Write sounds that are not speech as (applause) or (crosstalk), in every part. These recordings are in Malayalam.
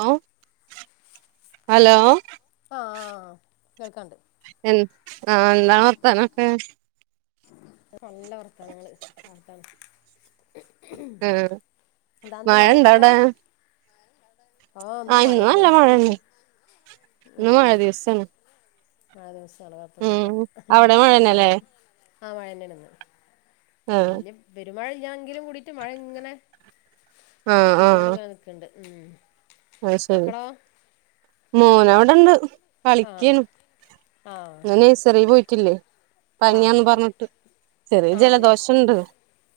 ഹലോ ഹലോ ആഹ് കേൾക്കാണ്ട് എൻ ആഹ് എന്നാ വർത്താനൊക്കെ (unintelligible) നല്ല വർത്താനങ്ങള് റാഹത്താണ് ആ എന്താ ഇന്ന് മഴ ഇണ്ട മഴണ്ടോ അവിടെ ആഹ് ആ ഇന്ന് മഴന്നെ നല്ല മഴേണ് ഇന്ന് മഴ ദിവസേണ് ആ ദിവസം എളവാക്കുന്നില്ല അവിടെ ഇങ്ങനെ മഴന്നല്ലേ ആ മഴന്നെണ്ന്ന് ആ വല്ല്യ പെരുമഴല്ലങ്കിലും കൂടിട്ട് മഴങ്ങനെ ആ പെയ്തോണ്ട്ങ്ങനെ ക്കണ്ട് ഉം അയ് ശരി മക്കളോ മോനവിടെണ്ട് ആഹ് കളിക്കാണ് ആഹ് ഇന്ന് നെയ്ഴസറി പോയിട്ടില്ലേ ആഹ് പനിയാന്ന് ആഹ് പറഞ്ഞി ചെറിയ ആഹ് ജലദോഷണ്ട്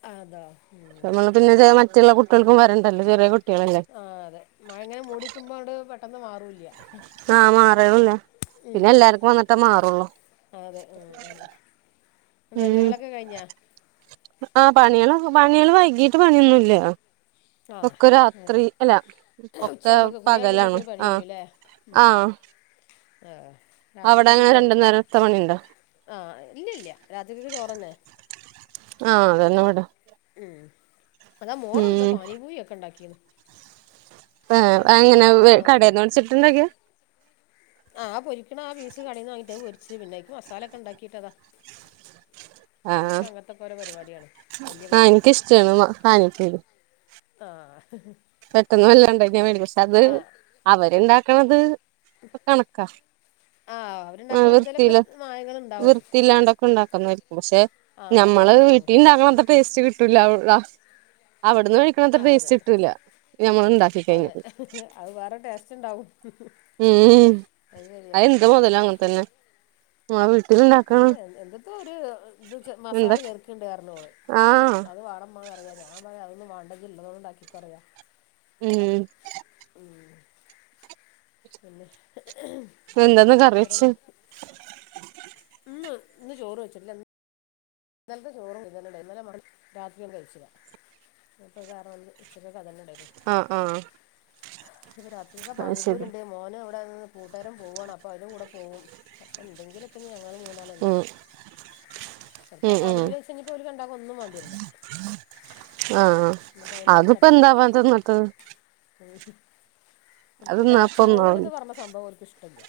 ആഹ് അതോ ഉം പിന്നെ മറ്റുള്ള കുട്ടിൾക്കും വരേണ്ടല്ലോ ചെറിയ കുട്ട്യാളെല്ലെ ആ അതെ മഴങ്ങനെ മൂടിക്കുമ്പോണ്ട് പെട്ടെന്ന് മാറൂല്ല ആ മാറണില്ലേ പിന്നെ ഉം എല്ലാർക്കും വന്നിട്ടേ മാറുള്ളൂ അതെ ഉം എന്ത ഉം ജോലികളൊക്കെ കഴിഞ്ഞാ ആ പണി ള് പണികള് വൈകീട്ട് പണിയൊന്നുംല്ല ആ അതെ ഒക്കെ ഉച്ചാവുമ്പോക്ക് പകലാണ് കുളികയ്യുമ്പോക്ക് പണി ആഹ് കയ്യൂലെ ആഹ് ആഹ അവിടെ രാത്രിക്കൊക്കെ അങ്ങനെ ചോ രണ്ടു നേരത്തെ പണിയുണ്ടോ ആഹ ഇല്ലല്ല രാത്രികക്ക് ചോറന്നെ ആ ഹ അതന്നെ വിടെ ഉം അതാ മോളന്താ ഉം പാനീപൂരിക്കെ ണ്ടാക്കിന്ന് ആ ഏഹ് വൈകുന്നേരം എങ്ങനെ ഞാൻ വല്ലാത കടേന്ന് ന്നുംണ്ടാക്കലില്ല മേടിച്ചിട്ടുണ്ടാക്കിയ ആ പൊരിക്കണ ആ പീസ് കടേന്ന് വാങ്ങിട്ടേ പൊരിച്ച് പിന്നെയ്ക്ക് മസാലക്കെ ഉണ്ടാക്കീട്ടതാ ഓൽക്കങ്ങനത്തൊക്കെ ഓരോ പരിപാടിയാണ് വല്യ ആഹ മോൾക്ക് ഇൻക്ക്ഷ്ടാണ് പാനിപൂരി ആഹ പെട്ടന്ന വല്ലാംണ്ട വേണ്ടി പക്ഷെ അത് അവരുണ്ടാക്കണത് കണക്കാ ആഹ് ആഹ അവരുണ്ടാക്കണ എന്തേലൊക്കെ വൃത്തില്ല മായങ്ങളുണ്ടാവും വൃത്തിയില്ലാണ്ടൊക്കെ ണ്ടാക്കുന്നായിരിക്കും പക്ഷെ ആഹ് അതെ നമ്മള് അതെ ഉം വീട്ടീണ്ടാകണത്തെ ടേസ്റ്റ് കി അവിടുന്ന് കഴിക്കണത്ര ആഹ് അതെ ടേസ്റ്റ് കിട്ടില്ല അതെ നമ്മളുണ്ടാക്കികഴിഞ്ഞാൽ അത് വേറെ ടേസ്റ്റ്ണ്ടാവും അത് ശരിയാണ് അതന്നെ ആഹ് വീട്ടിലുണ്ടാ അത് എന്തിത്തൊഒരു ഇത് മസാല എന്താ ചെറക്കിണ്ട് പറഞ്ഞോള് ആഹ് അത് വാണമ്മാ ന്ന്റിയാം ഞാൻ പറയാ അതൊന്നും വാണ്ട ഇജ് ഉള്ളതുകൊണ്ടാക്കിക്കോ അറിയാ. ഉം ഉം പിന്നെ എന്താന്ന് കറിവെച്ച് വേറെന്ത് ഇന്ന് ഇന്ന് ചോറ് വെച്ചിട്ടില്ല. ഇന്നലത്തെ ചോറും മീനും തന്നെണ്ടായിരുന്നു. രാത്രി കഴിച്ചില്ല ഇപ്പ കാരണം വ ഉച്ചയ്ക്കക്കെ അതന്നെണ്ടായിരുന്നു. ആഹ ആഹ പിന്നെ രാത്രിത്തെ പാനിപൂരുണ്ട്. മോന അവിടെന്ന് കൂട്ടുകാരം പോവയാണ് അപ്പോൾ അതിന്റെ കൂടെ പോകും അപ്പോം എന്തെങ്കിലൊക്കെ ഇ ഞങ്ങൾ മൂന്നാളല്ലേ. ഉം ചിലപ്പോ ഉം ആ ഉം പാനിപൂരി കൈച്ചെങ്കി അവര് രണ്ടാക്കും ഒന്നും വേണ്ടിരില്ല. ആഹ അയിമ്മെ അത്പ്പ എന്തവാനാ തിന്നിട്ട്. ഒരിക്ക് അത് ഒരിക്കിട തിന്നാ അപ്പൊ ഒന്നാവൂല ചോറ്ന്ന് പറഞ്ഞ സംഭവം ഒരിക് ഇഷ്ടല്ല.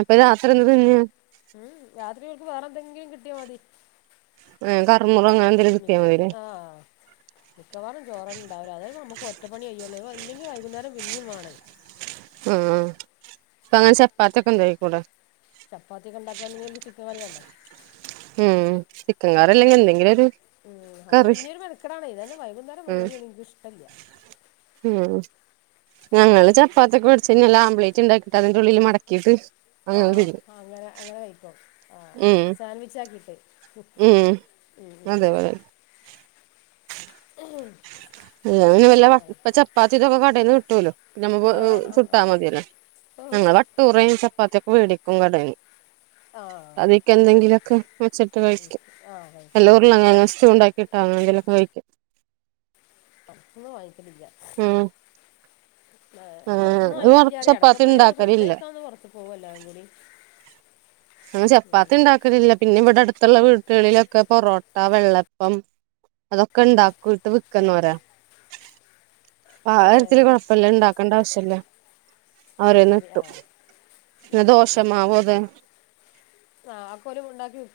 അപ്പൊ രാത്രി എന്ത് തിന്നെയാ. ഉം രാത്രികൾക്ക് വേറെ എന്തെങ്കിലും കിട്ടിയാ മതി. ഏഹ് കറുമുറോ മി ആ അങ്ങനെ (unintelligible) എന്തേലും കിട്ടിയാ മതില്ലേ മിക്കവാറുംചോറുന്നെണ്ടാവല്. അതന്നെ നമുക്ക് ഒറ്റപ്പണി കയ്യോള്ളൂ. അഥവാ ല്ലങ്കിൽ വൈകുന്നേരം പിന്നിം വാണെയ്. ആഹ് പ്പങ്ങനെ ചപ്പാത്യൊക്കെണ്ടാക്കി കൂടെ ചപ്പാത്തി ഒക്കെണ്ടാക്കാണങ്കി അയിക്ക്ചിക്കൻ കറിയാണ്ടേ. ഉം ചിക്കൻകറില്ലെങ്കി എന്തെങ്കിലൊ രു ഉം അപ്പൊ പിന്ന്യുരു മെനക്കടാണേ ഇതന്നെ, വൈകുന്നേരം ഉം ജോലിചെയ്യണ ഇന്ക് ഷ്ടല്ല. ഉം ഞങ്ങള് ചപ്പാത്തി ഒക്കെ വേടിച്ചഴിഞ്ഞാൽ ആംബ്ലേറ്റ് ണ്ടാക്കിട്ട് അതിന്റെ ഉള്ളില് മടക്കിട്ട് ആഹ് അങ്ങനെ അങ്ങനെ കഴിക്കു ആഹ് ഉം സാൻവിച്ചാക്കിട്ട്. കു ഉം ഉം ഉം അതേപോലെ ഓഹ് ഹെ വല്ല ഇപ്പ ചപ്പാത്തി ഇതൊക്കെ കടയിൽന്ന് ഇട്ടല്ലോ. നമ്മ കൊടുന്ന് ചുട്ടാമതിയല്ലേ. ഓ ഞങ്ങ വട്ടൂറയും ചപ്പാത്തിയൊക്കെ വേടിക്കും കടയ്ന്ന്. ആഹ് അതിക്കെന്തെങ്കിലൊക്കെ വെച്ചിട്ട് ഉം ഉം കഴിക്കും ആഹ് അല്ല കഴിക്കും ഉം ഉർളങ്ങെഴങ്ങ് സ്‌റ്റൂ ണ്ടാക്കി ട്ടോ അങ്ങനന്തെലൊക്കെ കഴിക്കും. പൊറ്ത്തുന്ന് വാങ്ങിക്കലില്ല. ഉം പുറത്തുന്ന് ആഹ് വാങ്ങിക്കലില്ലറിയാറ്യ. ചപ്പാത്തി എടക്കെപ്പളേലൊന്ന് ഫുഡ് ഉണ്ടാക്കലില്ല കഴിക്കാന്ന് പൊറത്ത്ക്കോവും എല്ലാരും കൂടി. അങ്ങ ചപ്പാത്തി ണ്ടാക്കലില്ല പിന്നെ ഇവിടെ അടുത്തുള്ള വീട്ടുകളിലൊക്കെ പൊറോട്ട വെള്ള പ്പം അതൊക്കെ ഉണ്ടാക്കിട്ട് ആ വിക്കുന്നവരാ. ആ കാര്യത്തില് ഏഹ് കൊഴപ്പമല്ല, ഇണ്ടാക്കണ്ടാവിശ്യല്ല, അത് അവരേന്ന് ശരി ആ കിട്ടു. ന്ന ദോഷമാവു അതെ ആ ആക്കോല് ഉണ്ടാക്കി വിക്കും.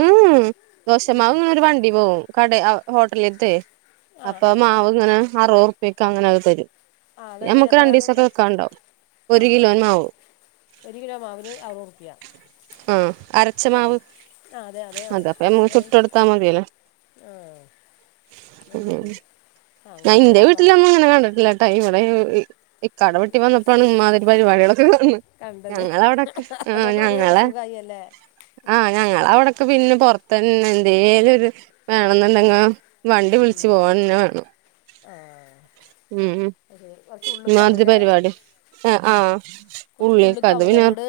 ഉം ഉം ദോശമാവ്ങ്ങനൊരു വണ്ടി പോവും കടെ അഹ് ഹോട്ടലീത്തെയ് ആ അപ്പൊ ആ ആ മാവ്ങ്ങനെ അറുവൊർപ്യക്കങ്ങനെ അഹ് തരും. ആ അതങ്ങനെ ഞമ്മക്ക് എത്ര രണ്ടീസൊക്കെ വെക്കാണ്ടാവും, ആ ഒരു കിലോൻ മാവ് ഒരു കിലോ മാവിന് അറുവൊർപ്യ ആഹ് അരച്ച ആഹ് മാവ് ആ അതെ അതെ ആ അത അപ്പ നമ്മക്ക് മൻസിലായി. ചുട്ടെടുത്താ ആഹ് ഉം ഞാൻ അങ്ങനെ ഇന്റെ ലാഭാണല്ലോ വീട്ടിലങ്ങളങ്ങനെ കണ്ടിട്ടില്ല. ഇവിടെ ഈ ഇക്കാടെ വീട്ടി വന്നപ്പഴാണ് ഇമ്മാതിരി പരിപാടികളൊക്കെ കാണുന്നത്. കണ്ടത് ഞങ്ങളവിടെക്ക് ആഹ് അതുകൊണ്ട് ഒരു ഞങ്ങളെ സുഖായി അല്ലേ ആ് ഞങ്ങളെവിടൊക്കെ പിന്നെ പൊർത്തന്നെ എന്തേലൊരു വേണെന്ന്ന്നെങ്ങേ വണ്ടി വിൾച്ച് പോവന്നെ വേണം ആഹ് ഉം ഉം (unintelligible) കൊർച്ച് ഉള്ളക്കാവുംല്ലേ എ ആഹ് ഉള്ളിൽക്കാത് ഉള്ളിക്കാവൂല്ലേ പിന്നെ വീട്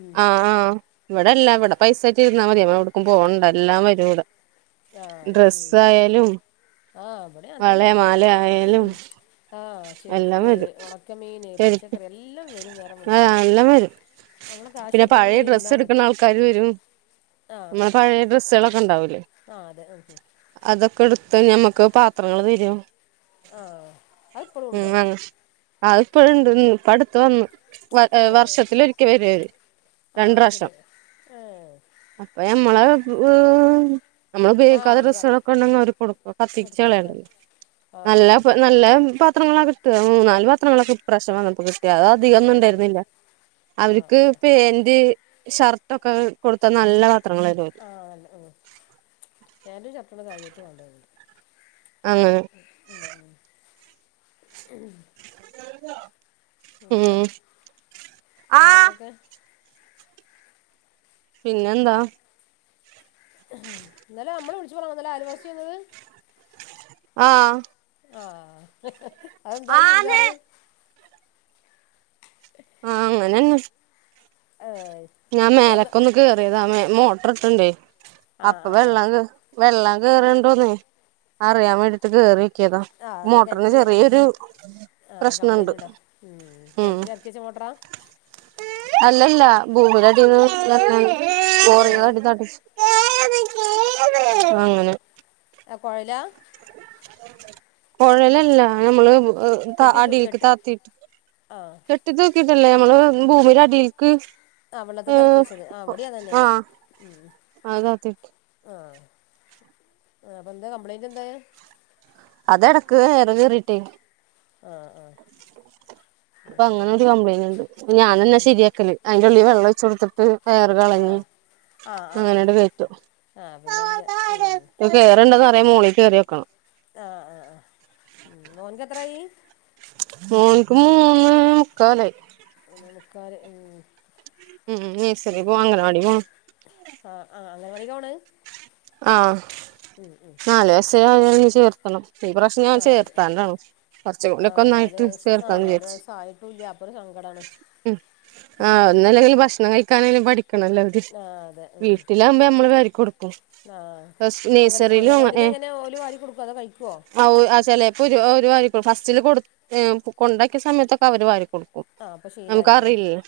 ഉം ആഹ് ആ് ഇവിടെല്ലാ വടെ പൈസയിട്ട് ഇരുന്നാ മതി നമ്മള് എവുടുക്കും പോവണ്ട എല്ലാം വരും ഇവിടെ ആഹ് അതെ ഉം ഡ്രസ്സ് ആയാലും ആഹ് വടിം വള അങ്ങൻതന്നെ മാല എല്ലും ആയാലും ആഹ് എല്ലാം ചെരുപ്പ് വരും ഉണക്കമീന് ചെരുപ്പ് പച്ചക്കറി എല്ലാം വരും നേരം ആഹ് വെളുത്താല് എല്ലാം വരും നമ്മള് പിന്നെ കാശായിട്ട് പഴേ ഇങ്ങനെ ഇരുന്നാ മതി ഡ്രസ്സ്ട്ക്ക്ണാൾക്കാര് വരും, ആഹ് നമ്മളെ ആഹ് പഴേ ഡ്രസ്സളെക്കളെക്കെണ്ടാവൂലേ ആഹ് അതെ ഉം ഹും അതൊക്കെട്ത്ത് ഞമ്മക്ക് പാത്രങ്ങൾ തരും ആഹ് അതിപ്പളും ഉണ്ടോ ഉം അതിപ്പഴും ഉണ്ട്ന്ന് ഇപ്പടുത്ത് വന്ന് വ വർഷത്തിലൊരിക്കെ വരും അത്‌ ആ അയ് ശെരിയാണ് ഏ അപ്പ നമ്മളെ (unintelligible) നമ്മള് ആഹ് ഉപയോഗിക്കാത്ത ഒഴിവാക്കും ഡ്രസ്സ്കളൊക്കെ ഉണ്ടെങ്കി അവര്ക്ക് കൊടുക്കും ഇങ്ങട്ട് കത്തിച്ചു കൊടുത്താൽ കളയണ്ടല്ലോ മതി ആഹ് നല്ല അതന്നെ നല്ല പാത്രങ്ങളാ കിട്ട മൂന്നാല് പത്രങ്ങളൊക്കെ ഈ പ്രാവിശ്യം വന്നപ്പോ കി (unintelligible) അധികം ഒന്നും ഏഹ് ഉണ്ടായിരുന്നില്ല ആഹ് അവർക്ക് ആഹ് പാന്റ് ഷർട്ട് ഒക്കെ കൊടുത്ത നല്ല പാത്രങ്ങളായിരിക്കും കി ആ അങ്ങൻ തന്നെണ് പാന്റും ഷർട്ടും തന്നെ കാര്യായിട്ട് വാണ്ടേ അങ്ങനെ ഉം ഉം കഴിഞ്ഞോ പിന്നെ വേറെന്തൊക്കെ? പിന്നെന്താ ഇന്നലെ നമ്മള് വിളിച്ച് പറഞ്ഞതാ ഇന്നലെ അയൽവാസിയ വന്നത് ആ ആ അതെന്തായി ആന്ന് ചുരിദാറ് ആ അങ്ങനെന്നെ ആയ് ഞാൻ മേലക്കൊന്ന് കേറിയതാ മോട്ടർ ഇട്ടണ്ടെ ആഹ് അപ്പ ആഹ് ആഹ് വെള്ളം കേ വെള്ളം കേറ്ണ്ടോന്ന് അറിയാൻ വേണ്ടിട്ട് കേറി കിയതാ ആഹ് എന്താ മോട്ടറിന് കിണറ്റില് ചെറിയൊരു പ്രശ്നണ്ട് ഉം കെണറ്റിൽ ഇറക്കി വെച്ച മോട്ടറാ അല്ലല്ല ഭൂമിടെ അടീന്ന് കോറീന്ന് ഏഹ് അടിത്തടിച്ച് ഏ എ അങ്ങനെ ആ കൊയലാ കൊഴലല്ല നമ്മള് വ് കെട്ടി തൂ കെട്ടി ആ കെട്ടി തൂകീട്ടല്ലേ നമ്മള് ഭൂമിടെ അടീൽക്ക് ആ വെള്ളത്ത്ക്ക് എറക്കി വെച്ചത് ആ ഇവടിം അ തന്നെയാണ് ഉം ഉം അതാത്തിട്ട് ആ ആ അപ്പൊ എന്താ കംപ്ലൈന്റ് എന്തായി? അതെടക്ക് എയർ കേറീട്ടെ ആ അപ്പൊ അങ്ങനെ ഒരു കംപ്ലൈന്റ് ഉണ്ട് ത് ഞാനന്നെ ഉം ശരിയാക്കല് അതിന്റെ ഉള്ളിൽ വെള്ളം ഒഴിച് കൊടുത്തിട്ട് എയർ കളഞ്ഞി ആഹ് അങ്ങനെണ്ട് കയറ്റും ആ പിന്നെ അണ്ട് കെ ഉം കേറുണ്ടെന്ന് പിസ് അറിയാൻ മോളിൽ കേറി നോക്കണം ആ ആ ആ ഉം മോന്ക് എത്രായി? മോന്ക് മൂന്ന് മുക്കാലായി മൂന്നേ മുക്കാല് ഉം ഉം ഉം നേഴ്സറി പോവാ അങ്ങനവാടി പോവാ. ആ ആ അങ്ങനവാടികാ പോണെ ആ നല് വയസായ അവനെ ഇനി ചേർ (unintelligible) ഈ പ്രവശ്യം ഞാൻ ആ അതെ ചേർത്താണ്ടാണ് കുറച്ച കൂടി ഓക്കെ ഒന്നായിട്ട് ചേർത്താന്ന്ചാരിച്ചു. തുല്ല്യ അപ്പൊരു സങ്കടാണ്. ഉം ആ ഒന്നല്ലെങ്കി ഭക്ഷണം കഴിക്കാനേലും പഠിക്കണല്ലോ തിഷ് ആ അതെ ഉം വീട്ടിൽ. ലാവൂമ്പൊ നമ്മള് വാരി കൊടുക്കും. ആ അങ്ങന നഴ്സറിയിലും അംഗനവാടീന്ന് ഏഹ് എങ്ങനെ ഓല് വാരി കൊടുക്കോ അതോ കഴിക്കോ? ചിലപ്പോ ഒരു അവ ഒരു വരിക്കൊളും ഫസ്റ്റില് കൊടു കൊണ്ടാക്കിയ സമയത്തൊക്കെ അവര് വാരിക്കൊടു ഉം ആ അപ്പൊ നമുക്ക് ശീലായില്ലേ അറിയില്ലല്ലോ.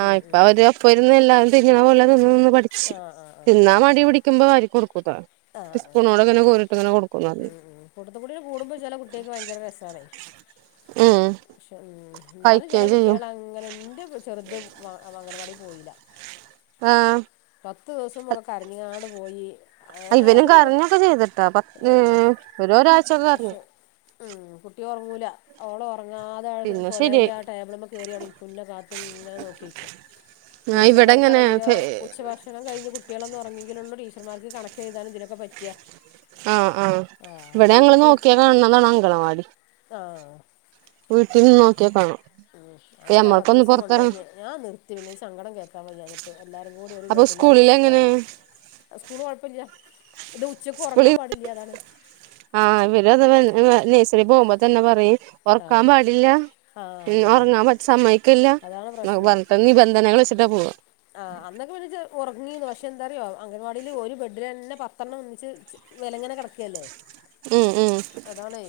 ആഹ് ഉം ഉം ഇപ്പൊ അവര് ഒപ്പ ഇരുന്ന് എല്ലാരും തിന്ന്ണ പോലെ തിന്ന് തിന്ന് പഠിച്ച് ആ ആ ആ തിന്നാ മടി പിടി. വുമ്പോ വാരി കൊടുക്കാ ആ ആ സ്പൂണോടെ ഇങ്ങനെ കോരി ഉം ഉം കൂട്ടത് കൂടേ കൂടുമ്പോ ചെല കുട്ട്യക്ക് ഭയങ്കര രസാണേ. ഉം പക്ഷെ ഉം എന്നാലും ചില കഴിക്കുകയും ചെയ്യും കുട്ടികള് അങ്ങനെ എന്റെ കു ചെർത് അംഗനവാടി പോയില്ല. ആഹ്. പത്ത് ദിവസംക്കെ കരഞ്ഞ്ങ്ങാണ്ട് പോയി. ഏ ഇവനും അത് കരഞ്ഞൊക്കെ ചെയ്തിട്ടാ പ ആ ഒരു ഒരാരാഴ്ചൊക്കെ കരഞ്ഞു. പക്ഷെ ഉം കുട്ടി ഒർങ്ങൂല ഓള് ഒർങ്ങാ അതായത് പിന്നെ കൊലയിലെ ശരിയായി ആ ടേബിൾമ്മ കേറി അവ്ടെ ഇരിക്കും ഇന്നെ കാത്ത് ഇങ്ങനെ നോക്കിക്കും. ഞാൻ ഇവിടെ ഇങ്ങനെ ടീച്ചർമാർക്കാണെങ്കിലോ ഫെ ഉച്ചഭ ഭക്ഷണം കഴഞ് കുട്ടികളൊന്ന എല്ലാംകഴിഞ്ഞ് കുട്ടികൾ ഒന്ന് ഉറങ്ങങ്കിലുള്ളൂ ടീച്ചർമാർക്ക് കണക് ചെയ്താനും ഇതിനോക്കെ ഒന്ന് പറ്റ ആഹ് ആഹ് ഇവിടെ നങ്ങള് നോക്ക്യാകാണ്താണ് അങ്കലവാടി. ആഹ് അതന്നെ നോക്കിയാ കാണാം ഉം അപ്പൊ അങ്ങനെ ന്നെ ഞമ്മൾക്കൊന്ന് പത്തീസം പുറത്തിറങ്ങ കൊണ്ടേക്കി ഞാൻ നിർത്തി പിന്ന സങ്കടം കേൾക്കാൻ വയ്യാഞ്ഞിട്ട് എന്നിട്ട് എല്ലാരും കൂടി ഒരു അപ്പൊ ബേഡിലാ സ്കൂളിൽ കിടക്കാ. എങ്ങനെ സ്കൂൾ കുഴപ്പമില്ല ഇനിറ്റ് ഉച്ചക്ക് ഉറങ്ങാൻ സ്കൂളിൽ പാടില്ല അതാണ്. ആഹ് ഇവര് അത് (unintelligible) നഴ്സറി പോവുമ്പോ തന്നെ പറയും ഉറക്കാൻ ആഹ് പാടില്ല ആഹ് അതന്നെ ഉറങ്ങാൻ പിന്നെ സമ്മക്കില്ല അതാണ് നോക്കെ പ്രശ്നം പറഞ്ഞിട്ട്. നിലവിളിച്ചിട്ടാ പോവ. ആഹ് അന്നൊക്കെ വി ഉറങ്ങിന്ന പക്ഷെ എന്താറിയോ അംഗൻവാടിൽ ഒരു ബെഡ് തന്നെ പത്തെണ്ണം ഒന്നിച്ച്. ഇങ്ങനിങ്ങനെ കിടക്കല്ലേ. ഉം ഉം. അതാണേ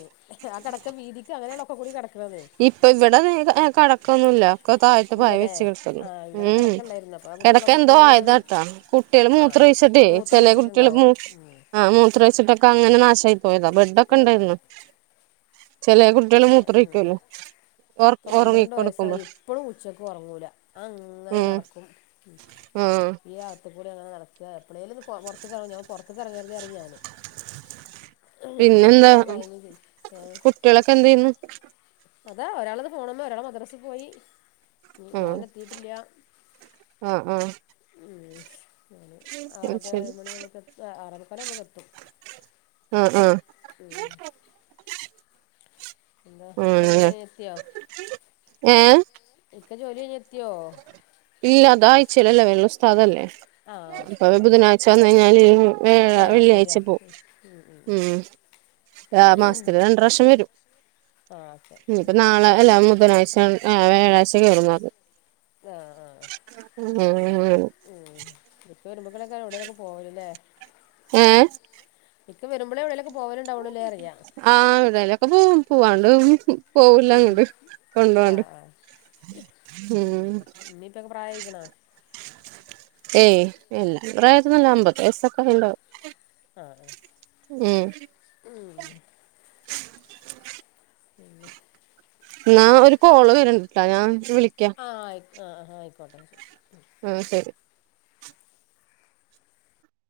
ആ കിടക്കൻ വീതിക്ക് അങ്ങനെയാണ ഒക്കെ കൂടി കിടക്കണത്. ഇപ്പ ഇവിടെ കടക്ക ഒന്നുല്ലാ ഒക്ക താഴത്ത് പായ ഇല്ലല്ലേ വിരിച്ച് കിടക്കുന്നു ആഹ് ഇവിടെ ഉം കിടക്കണ്ടായിരുന്നു അപ്പൊ ആ കിടക്ക കുട്ടികളൊക്കെ എന്തോ കൂടെ ഒരു ആയതാട്ടാ കുട്ടികള് ആഹ് മൂത്രോയിച്ചട്ടെ ചെല കുട്ടികള് മൂത്രൊഴിച്ചിട്ടുണ്ടാവും മൂ ഉം ആ മൂത്രാഴച്ചിട്ട. അങ്ങനെ നാശമായി പോയതാ ബെഡ് ഒക്കെ ആഹ് ഉണ്ടായിരുന്നു ചെലെ കുട്ടികൾ ഉം മൂത്രിക്കല്ലോ. ഇപ്പൊ പന്ത്രണ്ട് വയസ്സായി ഇപ്പഴും ഉച്ചക്ക് ഒറങ്ങൂല അ അങ്ങനെ ഉം നടക്കും. ആഹ് ഈ അകത്ത് കൂടെ അങ്ങനെ നടക്ക എപ്ലളേലുംന്ന് പൊർത്ത് ഇറങ്ങ ഞാൻ പൊർത്ത്ക്കർങ്ങര് തേ പറിം ഞാന്. ഇല്ല ചെലപ്പം പിന്നെന്താ ന്നാ മഴയ്ത തേ ഏഹ് കുട്ടികളൊക്കെ എന്ത് ചെയ്യുന്നു അതാ ഒരാള്താ ഫോണും മ്മേ ഒരാൾ മദ്രസിൽ പോയി ഇനി ആഹ് മോന് എത്തിയിട്ടില്ല. ആഹ് ആഹ്. ഉം. ഞാൻ അത് ആറര ശരി ഏഴു മണിമുക്ക് എ ആറരക്കന്നെ നമുക്ക് എത്തും. ആഹ് ആഹ് ഉം. എന്താ (unintelligible) അങ്ങനെ പെരേല് എത്തിയോ ഏഹ്. ഇക്ക ജോലി കഴിഞ്ഞെത്തിയോ? ഇല്ല അതായ്ച്ചയിലല്ലേ വരു അത് ഉസ്താദല്ലേ. ആ ഉസ്താ ഏഹ് ബുധനാഴ്ച്ച ആ വന്നയ്ഞ്ഞാല് വ്യാഴ ആ ആ വെള്ളിയാഴ്ച്ച ശരിയാ പോവും ഉം. ആഹ് മാസത്തില് രണ്ട് പ്രാവശ്യം വരും. ആ ഓക്കെ ഇനിപ്പോ ഉം നാളെ അല്ല ബുധനാഴ്ച്ച വ്യാഴാഴ്ച്ച കയറുന്ന പറഞ്ഞത്. ആഹ് ആഹ് (unintelligible) ഉം ഇപ്പോ വരുമ്പളൊക്കാരം എവിടേലൊക്കെ പോവല് അല്ലേ. ഏഹ് ഇക്ക വരുമ്പളേ എവിടെലൊക്കെ പോവലുണ്ടാവോള്ളു അല്ലേ പറിയ. ആഹ് എവിടെലൊക്കെ പോവും, പോവാണ്ട് പോവില്ലങ്ങണ്ട് കൊണ്ടു ആ പോവാണ്ട്. ആ ഉം ഉമ്മിം ഉപ്പിം ഒക്കെ പ്രായായിക്കണോ? ഏയ് ഇല്ല അത്ര പ്രായായ്ട്ടൊന്നുല്ല അമ്പത്തെഴ് വയസ്സൊക്കെ ആയിണ്ടാവും. ആഹ് ആഹ് ഉം ഉം പിന്നെ എന്നാ ഒരു കോള് വരണ്ട്ട്ടോ, ഞാൻ വിളിക്കാ. ആഹ് ആയി ആഹ് ആഹ് ആയിക്കോട്ടെ ശരി. ഉം ശരി.